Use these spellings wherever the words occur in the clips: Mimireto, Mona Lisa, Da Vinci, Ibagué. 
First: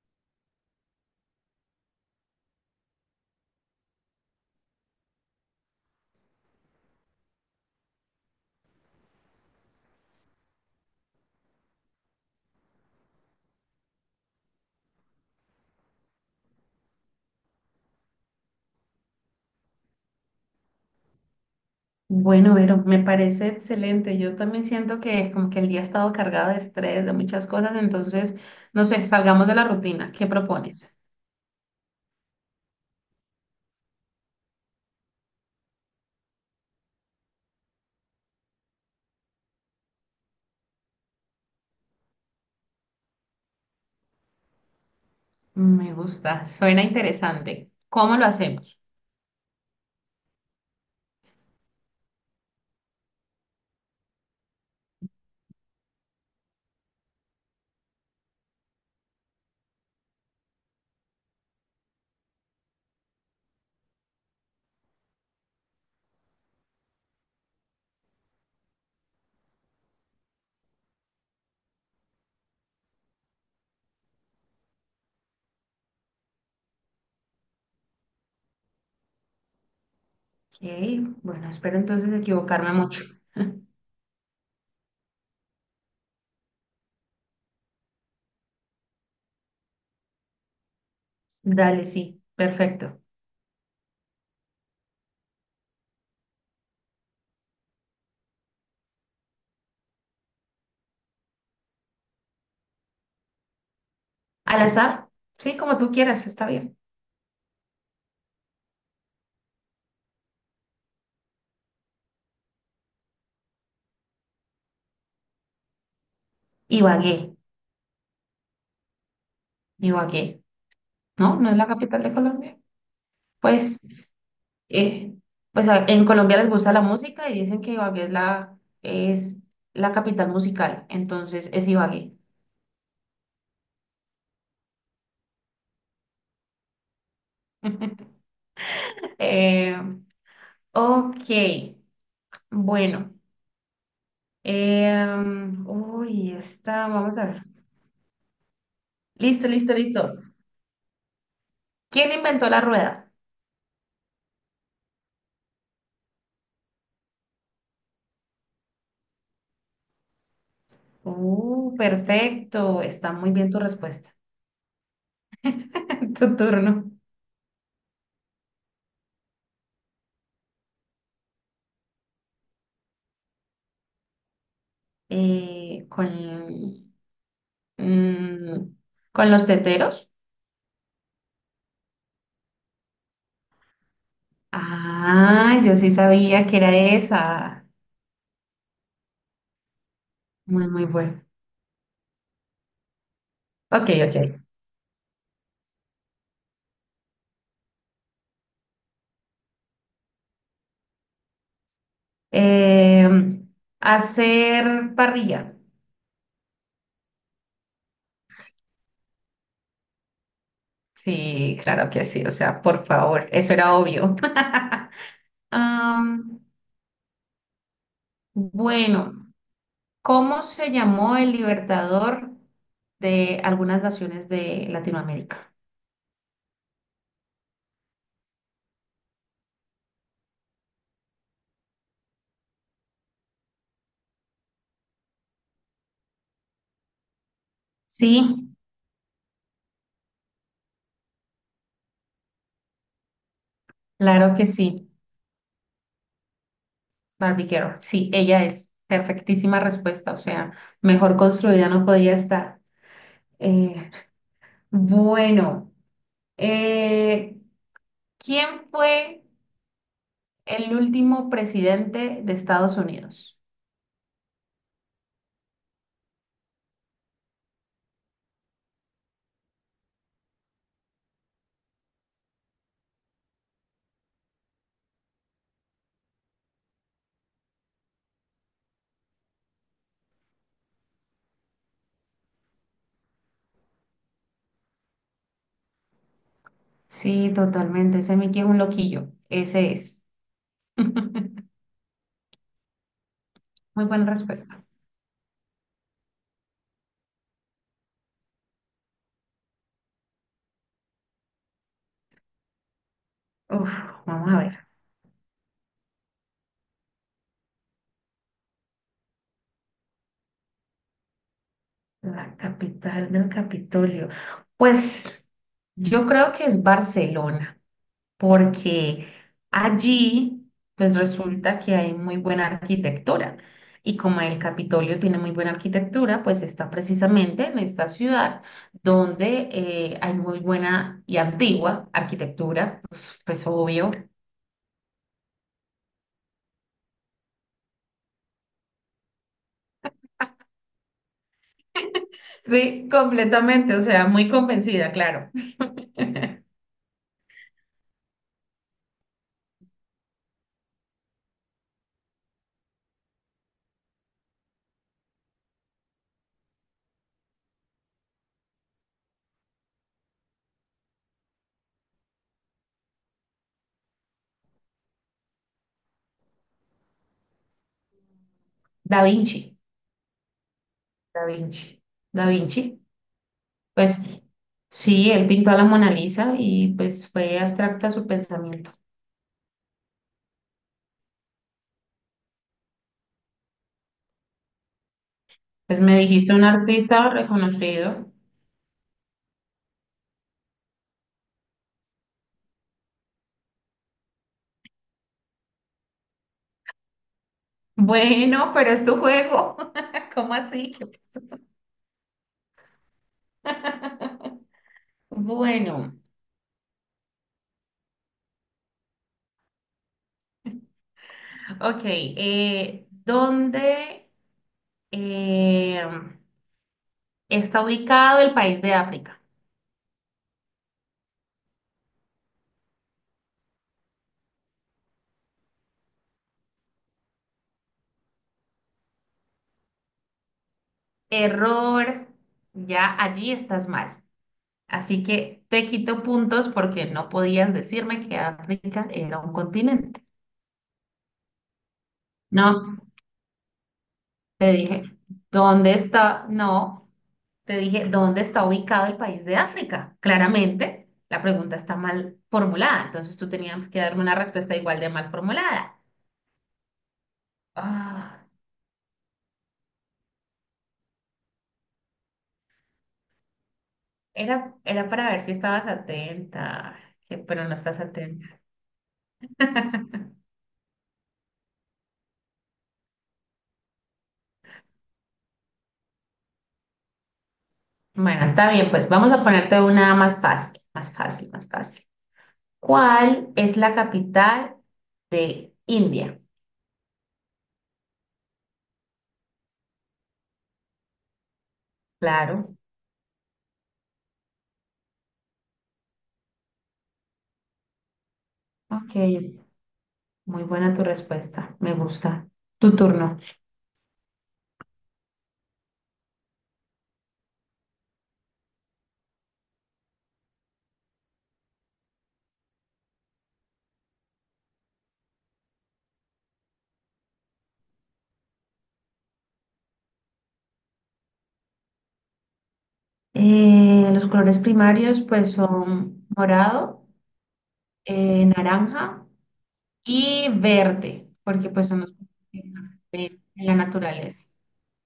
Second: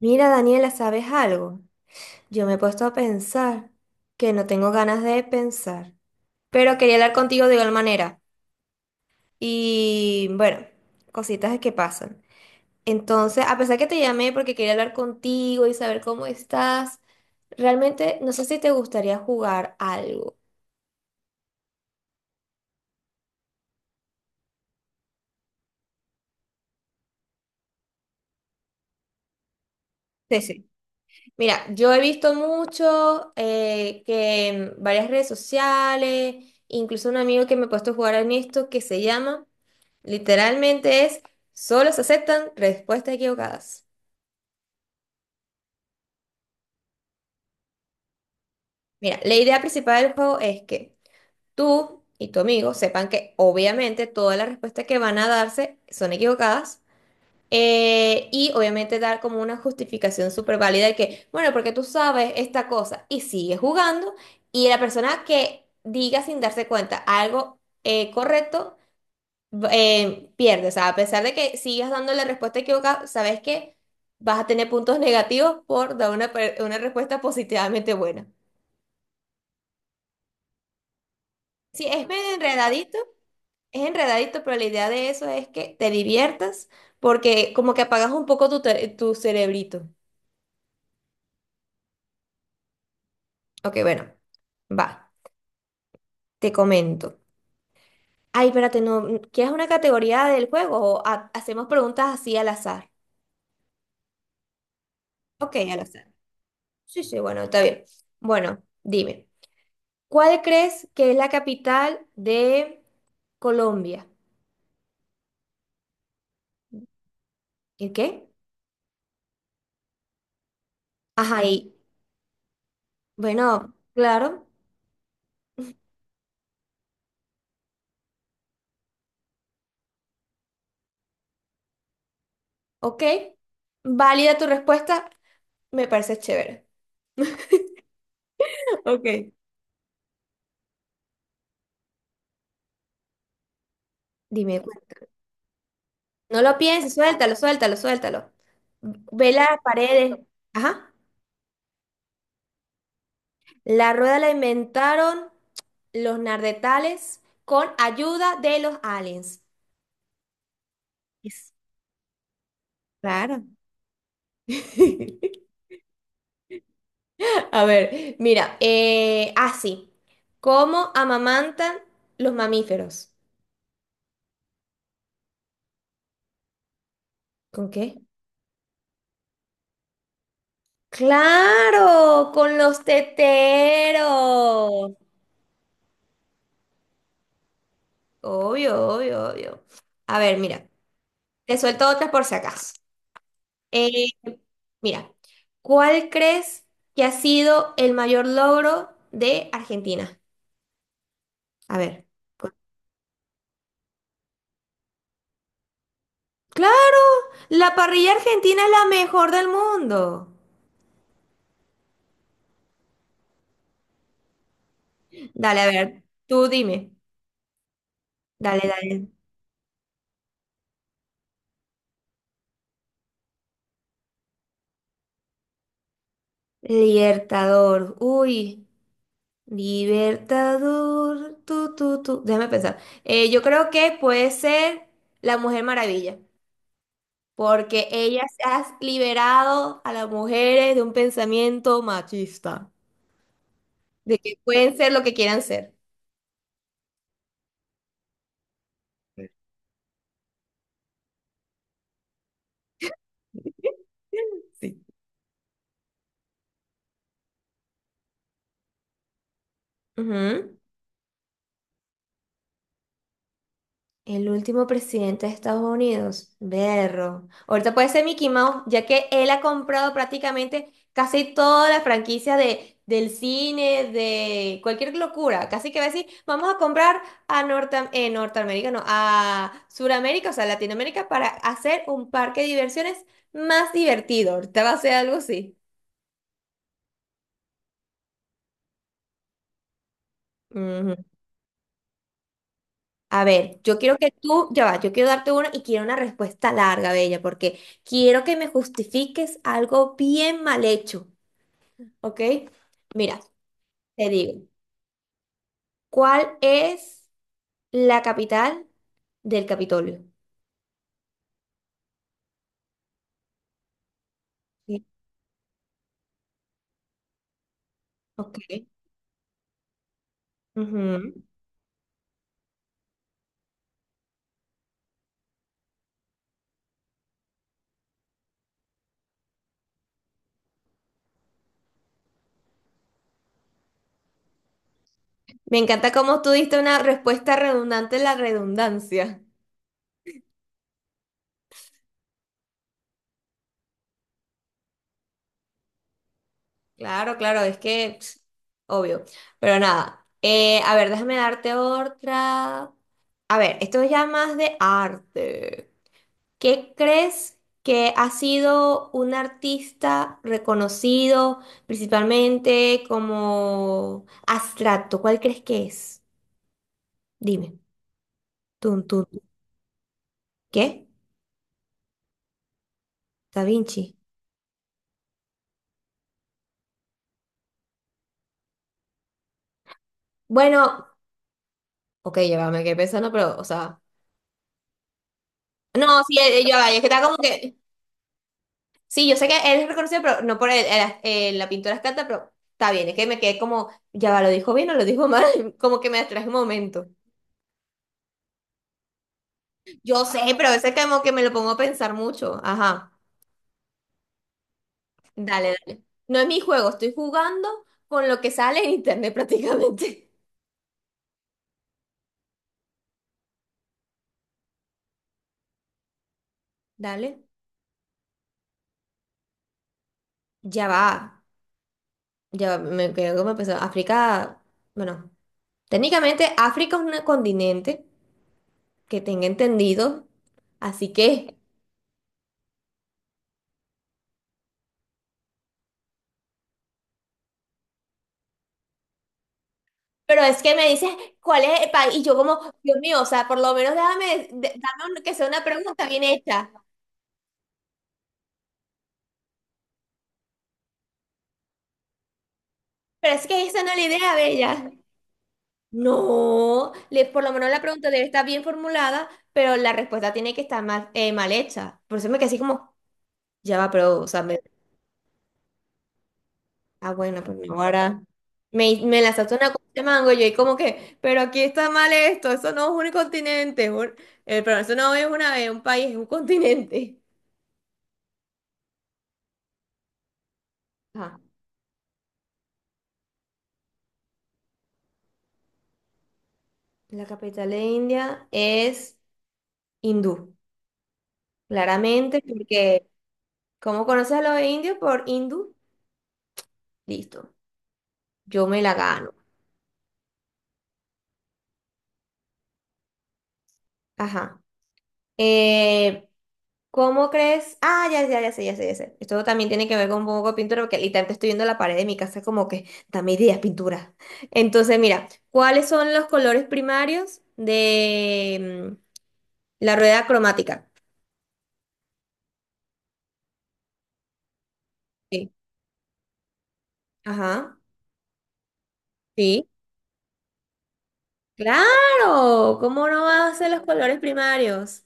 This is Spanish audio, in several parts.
Mira, Daniela, ¿sabes algo? Yo me he puesto a pensar que no tengo ganas de pensar, pero quería hablar contigo de igual manera. Y bueno, cositas que pasan. Entonces, a pesar que te llamé porque quería hablar contigo y saber cómo estás, realmente no sé si te gustaría jugar algo. Bueno, Vero, me parece excelente. Yo también siento que como que el día ha estado cargado de estrés, de muchas cosas, entonces, no sé, salgamos de la rutina. ¿Qué Sí, sí. propones? Mira, yo he visto mucho que en varias redes sociales, incluso un amigo que me ha puesto a jugar en esto que se llama. Literalmente es, solo se aceptan respuestas equivocadas. Me gusta, suena interesante. ¿Cómo lo hacemos? Mira, la idea principal del juego es que tú y tu amigo sepan que obviamente todas las respuestas que van a darse son equivocadas. Y obviamente dar como una justificación súper válida de que, bueno, porque tú sabes esta cosa y sigues jugando y la persona que diga sin darse cuenta algo correcto pierdes. O sea, a pesar de que sigas dando la respuesta equivocada, sabes que vas a tener puntos negativos por dar una respuesta positivamente buena. Ok, bueno, espero Sí, es entonces medio equivocarme enredadito, mucho. es enredadito, pero la idea de eso es que te diviertas porque como que apagas un poco tu cerebrito. Dale, sí, perfecto. Ok, bueno, va, te comento. Ay, espérate, no, ¿quieres una categoría del juego o hacemos preguntas así al azar? Al azar, Ok, sí, como al tú azar. quieras, está bien. Sí, sí, bueno, está bien. Bueno, dime. ¿Cuál crees que es la capital de Colombia? Ibagué, ¿El qué? Ibagué, ¿no? Ajá, ¿No es la y capital de Colombia? bueno, Pues claro, eh, pues en Colombia les gusta la música y dicen que Ibagué es la capital musical, entonces es Ibagué. ok. Válida tu respuesta, me parece chévere. Ok. Eh, ok, bueno. Dime, Uy, no lo está, pienses, vamos a suéltalo, ver. suéltalo, suéltalo. Ve las Listo, listo, listo. paredes. Ajá. ¿Quién inventó la rueda? La rueda la inventaron los nardetales con ayuda de los aliens. Es Perfecto, está muy raro. bien tu respuesta. Tu turno. A ver, mira, sí. ¿Cómo amamantan los mamíferos? Con, ¿Con qué? mm, con los teteros. ¡Claro! Con los teteros. Ah, yo sí sabía que era esa. Obvio, obvio, obvio. A ver, mira, Muy, muy bueno. te suelto otras por si acaso. Ok, Eh, ok. mira, ¿cuál crees que ha sido el mayor logro de Argentina? A ver. cu- Em, Hacer parrilla. Claro, la parrilla argentina es la mejor del mundo. Sí, claro que sí. O sea, por favor, eso era obvio. Dale, a ver, Am, tú dime. Dale, dale. bueno, ¿cómo se llamó el libertador de algunas naciones de Latinoamérica? Libertador, uy, Libertador, tú. Déjame pensar. Yo creo que puede ser la Mujer Maravilla, porque Sí, ella se ha liberado a las mujeres de un pensamiento machista, de claro que que pueden sí. ser lo que quieran ser. Barbie Girl. Sí, ella es. Perfectísima respuesta. O sea, mejor construida no podía estar. Eh, Sí. Bueno, eh, ¿Quién fue Ujú. el último presidente de Estados Unidos? El último presidente de Estados Unidos, berro. Ahorita puede ser Mickey Mouse, ya que él ha comprado prácticamente casi toda la franquicia del cine, de cualquier locura. Casi que va a decir, vamos a comprar a Norte, Norteamérica, no, a Suramérica, o sea, Latinoamérica, para hacer un parque de diversiones más divertido. Ahorita va a ser algo así. Sí, totalmente. Ese Mickey es un loquillo. Ese es. A ver, yo Muy quiero buena que tú, ya respuesta. va, yo quiero darte una y quiero una respuesta larga, Bella, porque quiero que me justifiques algo bien mal hecho, ¿ok? Mira, Uf, te vamos a digo, ver. ¿cuál es la capital del Capitolio? La capital del Capitolio. Sí. Pues yo creo que es Barcelona, Ok. porque allí pues Ujú. resulta que hay muy buena arquitectura. Y como el Capitolio tiene muy buena arquitectura, pues está precisamente en esta ciudad donde hay muy buena y antigua arquitectura, pues, pues obvio. Me encanta cómo tú diste una respuesta redundante en la redundancia. Sí, completamente, o sea, muy convencida, claro. Claro, claro, es que, pss, obvio. Pero nada, a ver, déjame darte otra. A ver, esto es ya más de arte. ¿Qué crees que ha sido un artista reconocido principalmente como abstracto? ¿Cuál crees que es? Dime. Tun, Da tun. Vinci, ¿Qué? Da Vinci, Da Vinci. Da Vinci. Pues sí, él pintó a la Mona Lisa y pues fue abstracta su pensamiento. Bueno, ok, ya va, me quedé pensando, pero, o sea. Pues me No, sí, dijiste un ya va, es que está artista como que. reconocido. Sí, yo sé que él es reconocido, pero no por la pintura abstracta, pero está bien, es que me quedé como, ya va, ¿lo dijo bien o lo dijo mal? Como que me distraje un momento. Bueno, pero es tu juego. Yo sé, ¿Cómo pero a así? veces ¿Qué como que me pasó? lo pongo a pensar mucho. Ajá. Dale, dale. Bueno, No es mi juego, estoy jugando con lo que sale en internet prácticamente. ok. ¿Dónde eh, Dale. está ubicado el país de África? Ya va. Ya va, me quedo como empezó. África, bueno, técnicamente África es un continente que tenga entendido. Así que, Error, ya allí estás mal. Así que te quito puntos porque no podías decirme que África era un continente. pero es que me dices cuál es el país y yo como, Dios No, mío, o sea, por lo menos déjame, te dije, dame que sea una ¿dónde pregunta bien está? hecha. No, te dije, ¿dónde está ubicado el país de África? Claramente, la pregunta está mal formulada, Pero entonces es tú que esa tenías no es que la darme idea, una respuesta bella. igual de mal formulada. No, por lo menos la pregunta debe estar Ah, bien formulada, pero la respuesta tiene que estar mal, mal hecha. Por eso me quedé así como, ya va, pero, o sea, era, era para ver si estabas atenta, ah, que- bueno, pues pero no no, estás ahora atenta. Me lanzaste una cosa de mango y yo, y como que, pero aquí está mal esto, eso no es un continente, pero eso no es una, es un país, es un continente. Bueno, está bien, pues vamos a ponerte una más fácil, más Ajá. fácil, más fácil. ¿Cuál es la capital de India? La capital de India es hindú, claramente, Claro. porque, ¿cómo conoces a los indios? Por hindú, listo, yo me la Ok, gano. muy buena tu respuesta, me gusta. Tu turno. Ajá. Eh, ¿Cómo crees? Ah, ya, ya, ya sé, ya sé, ya sé. Esto también tiene que ver con un poco de pintura, porque literalmente estoy viendo la pared de mi casa como que, dame ideas, pintura. Entonces, mira, ¿cuáles son los colores primarios de la rueda cromática? Los colores primarios Sí. pues son morado, Ajá. Naranja Sí. y verde, porque pues son los que Claro. más se ¿Cómo no ven vas a en ser la los colores naturaleza. primarios?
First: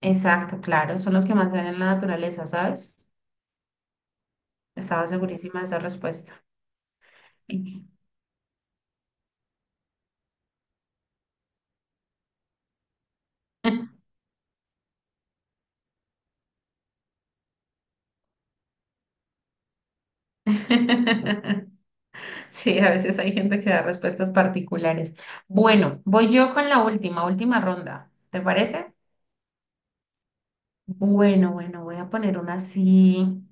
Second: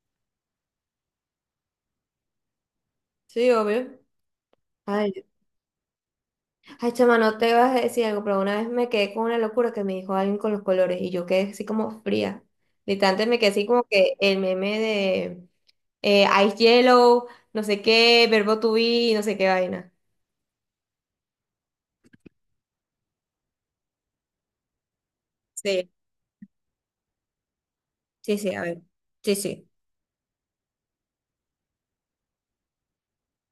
Exacto, claro, son los que más se ven en la naturaleza, ¿sabes? Sí, obvio. Estaba segurísima de esa respuesta. Ay, chama, no te vas a Sí, decir algo, pero una vez me quedé con una locura que me dijo alguien con los colores y yo quedé así como fría. Literalmente me quedé así como que el meme de Ice Yellow, no sé qué, verbo to be, no sé qué vaina. sí, a veces hay gente que da respuestas particulares. Sí, Bueno, voy yo con la última, última ronda, sí, ¿te sí, a ver. parece? Sí, sí. Bueno, bueno, voy a poner una así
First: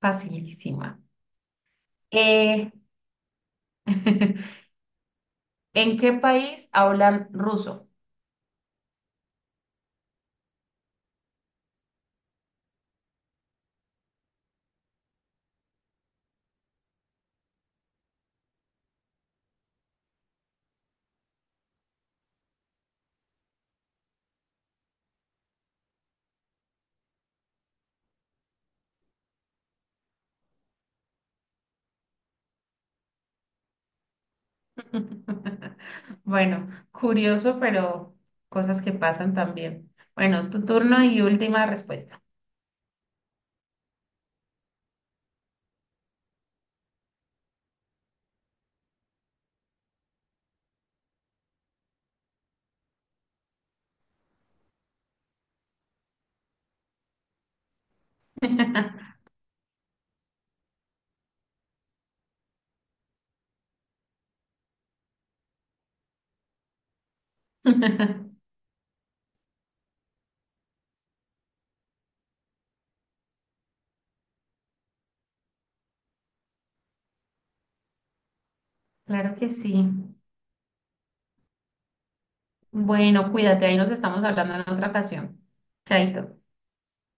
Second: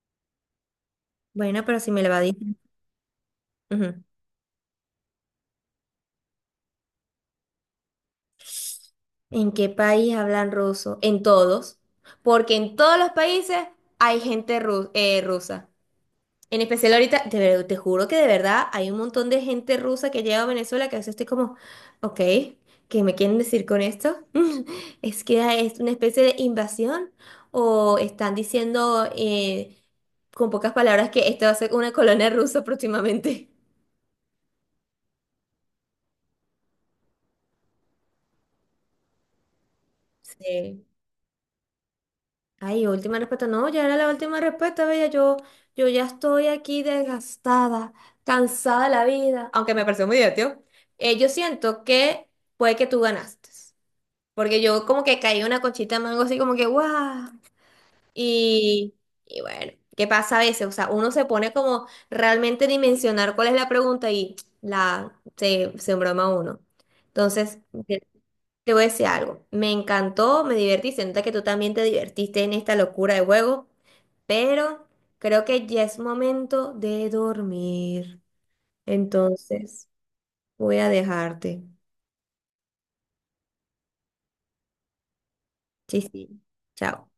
facilísima. Bueno, pero si me la di. Eh, Ujú. ¿En qué país hablan ruso? ¿En qué país hablan ruso? En todos. Porque en todos los países hay gente rusa. En especial ahorita, te juro que de verdad hay un montón de gente rusa que llega a Venezuela que a veces estoy como, ok, ¿qué me quieren decir con esto? ¿Es que es una especie de invasión? ¿O están diciendo con pocas palabras que esto va a ser una colonia rusa próximamente? Bueno, curioso, pero cosas que pasan también. Bueno, tu Sí. turno y última respuesta. Ay, última respuesta. No, ya era la última respuesta, bella. Yo ya estoy aquí desgastada, cansada de la vida. Aunque me pareció muy divertido. Yo siento que puede que tú ganaste. Porque yo como que caí una cochita de mango así como que ¡guau! Y, y bueno, ¿qué pasa a veces? O sea, uno se pone como realmente a dimensionar cuál es la pregunta y se embroma uno. Entonces, te, te voy a decir algo. Me encantó, me divertí. Se nota que tú también te divertiste en esta locura de juego, pero creo que ya es momento de dormir. Claro que sí. Entonces, voy a dejarte. Bueno, cuídate, ahí nos estamos hablando en otra ocasión. Sí, Chaito. sí. Chao.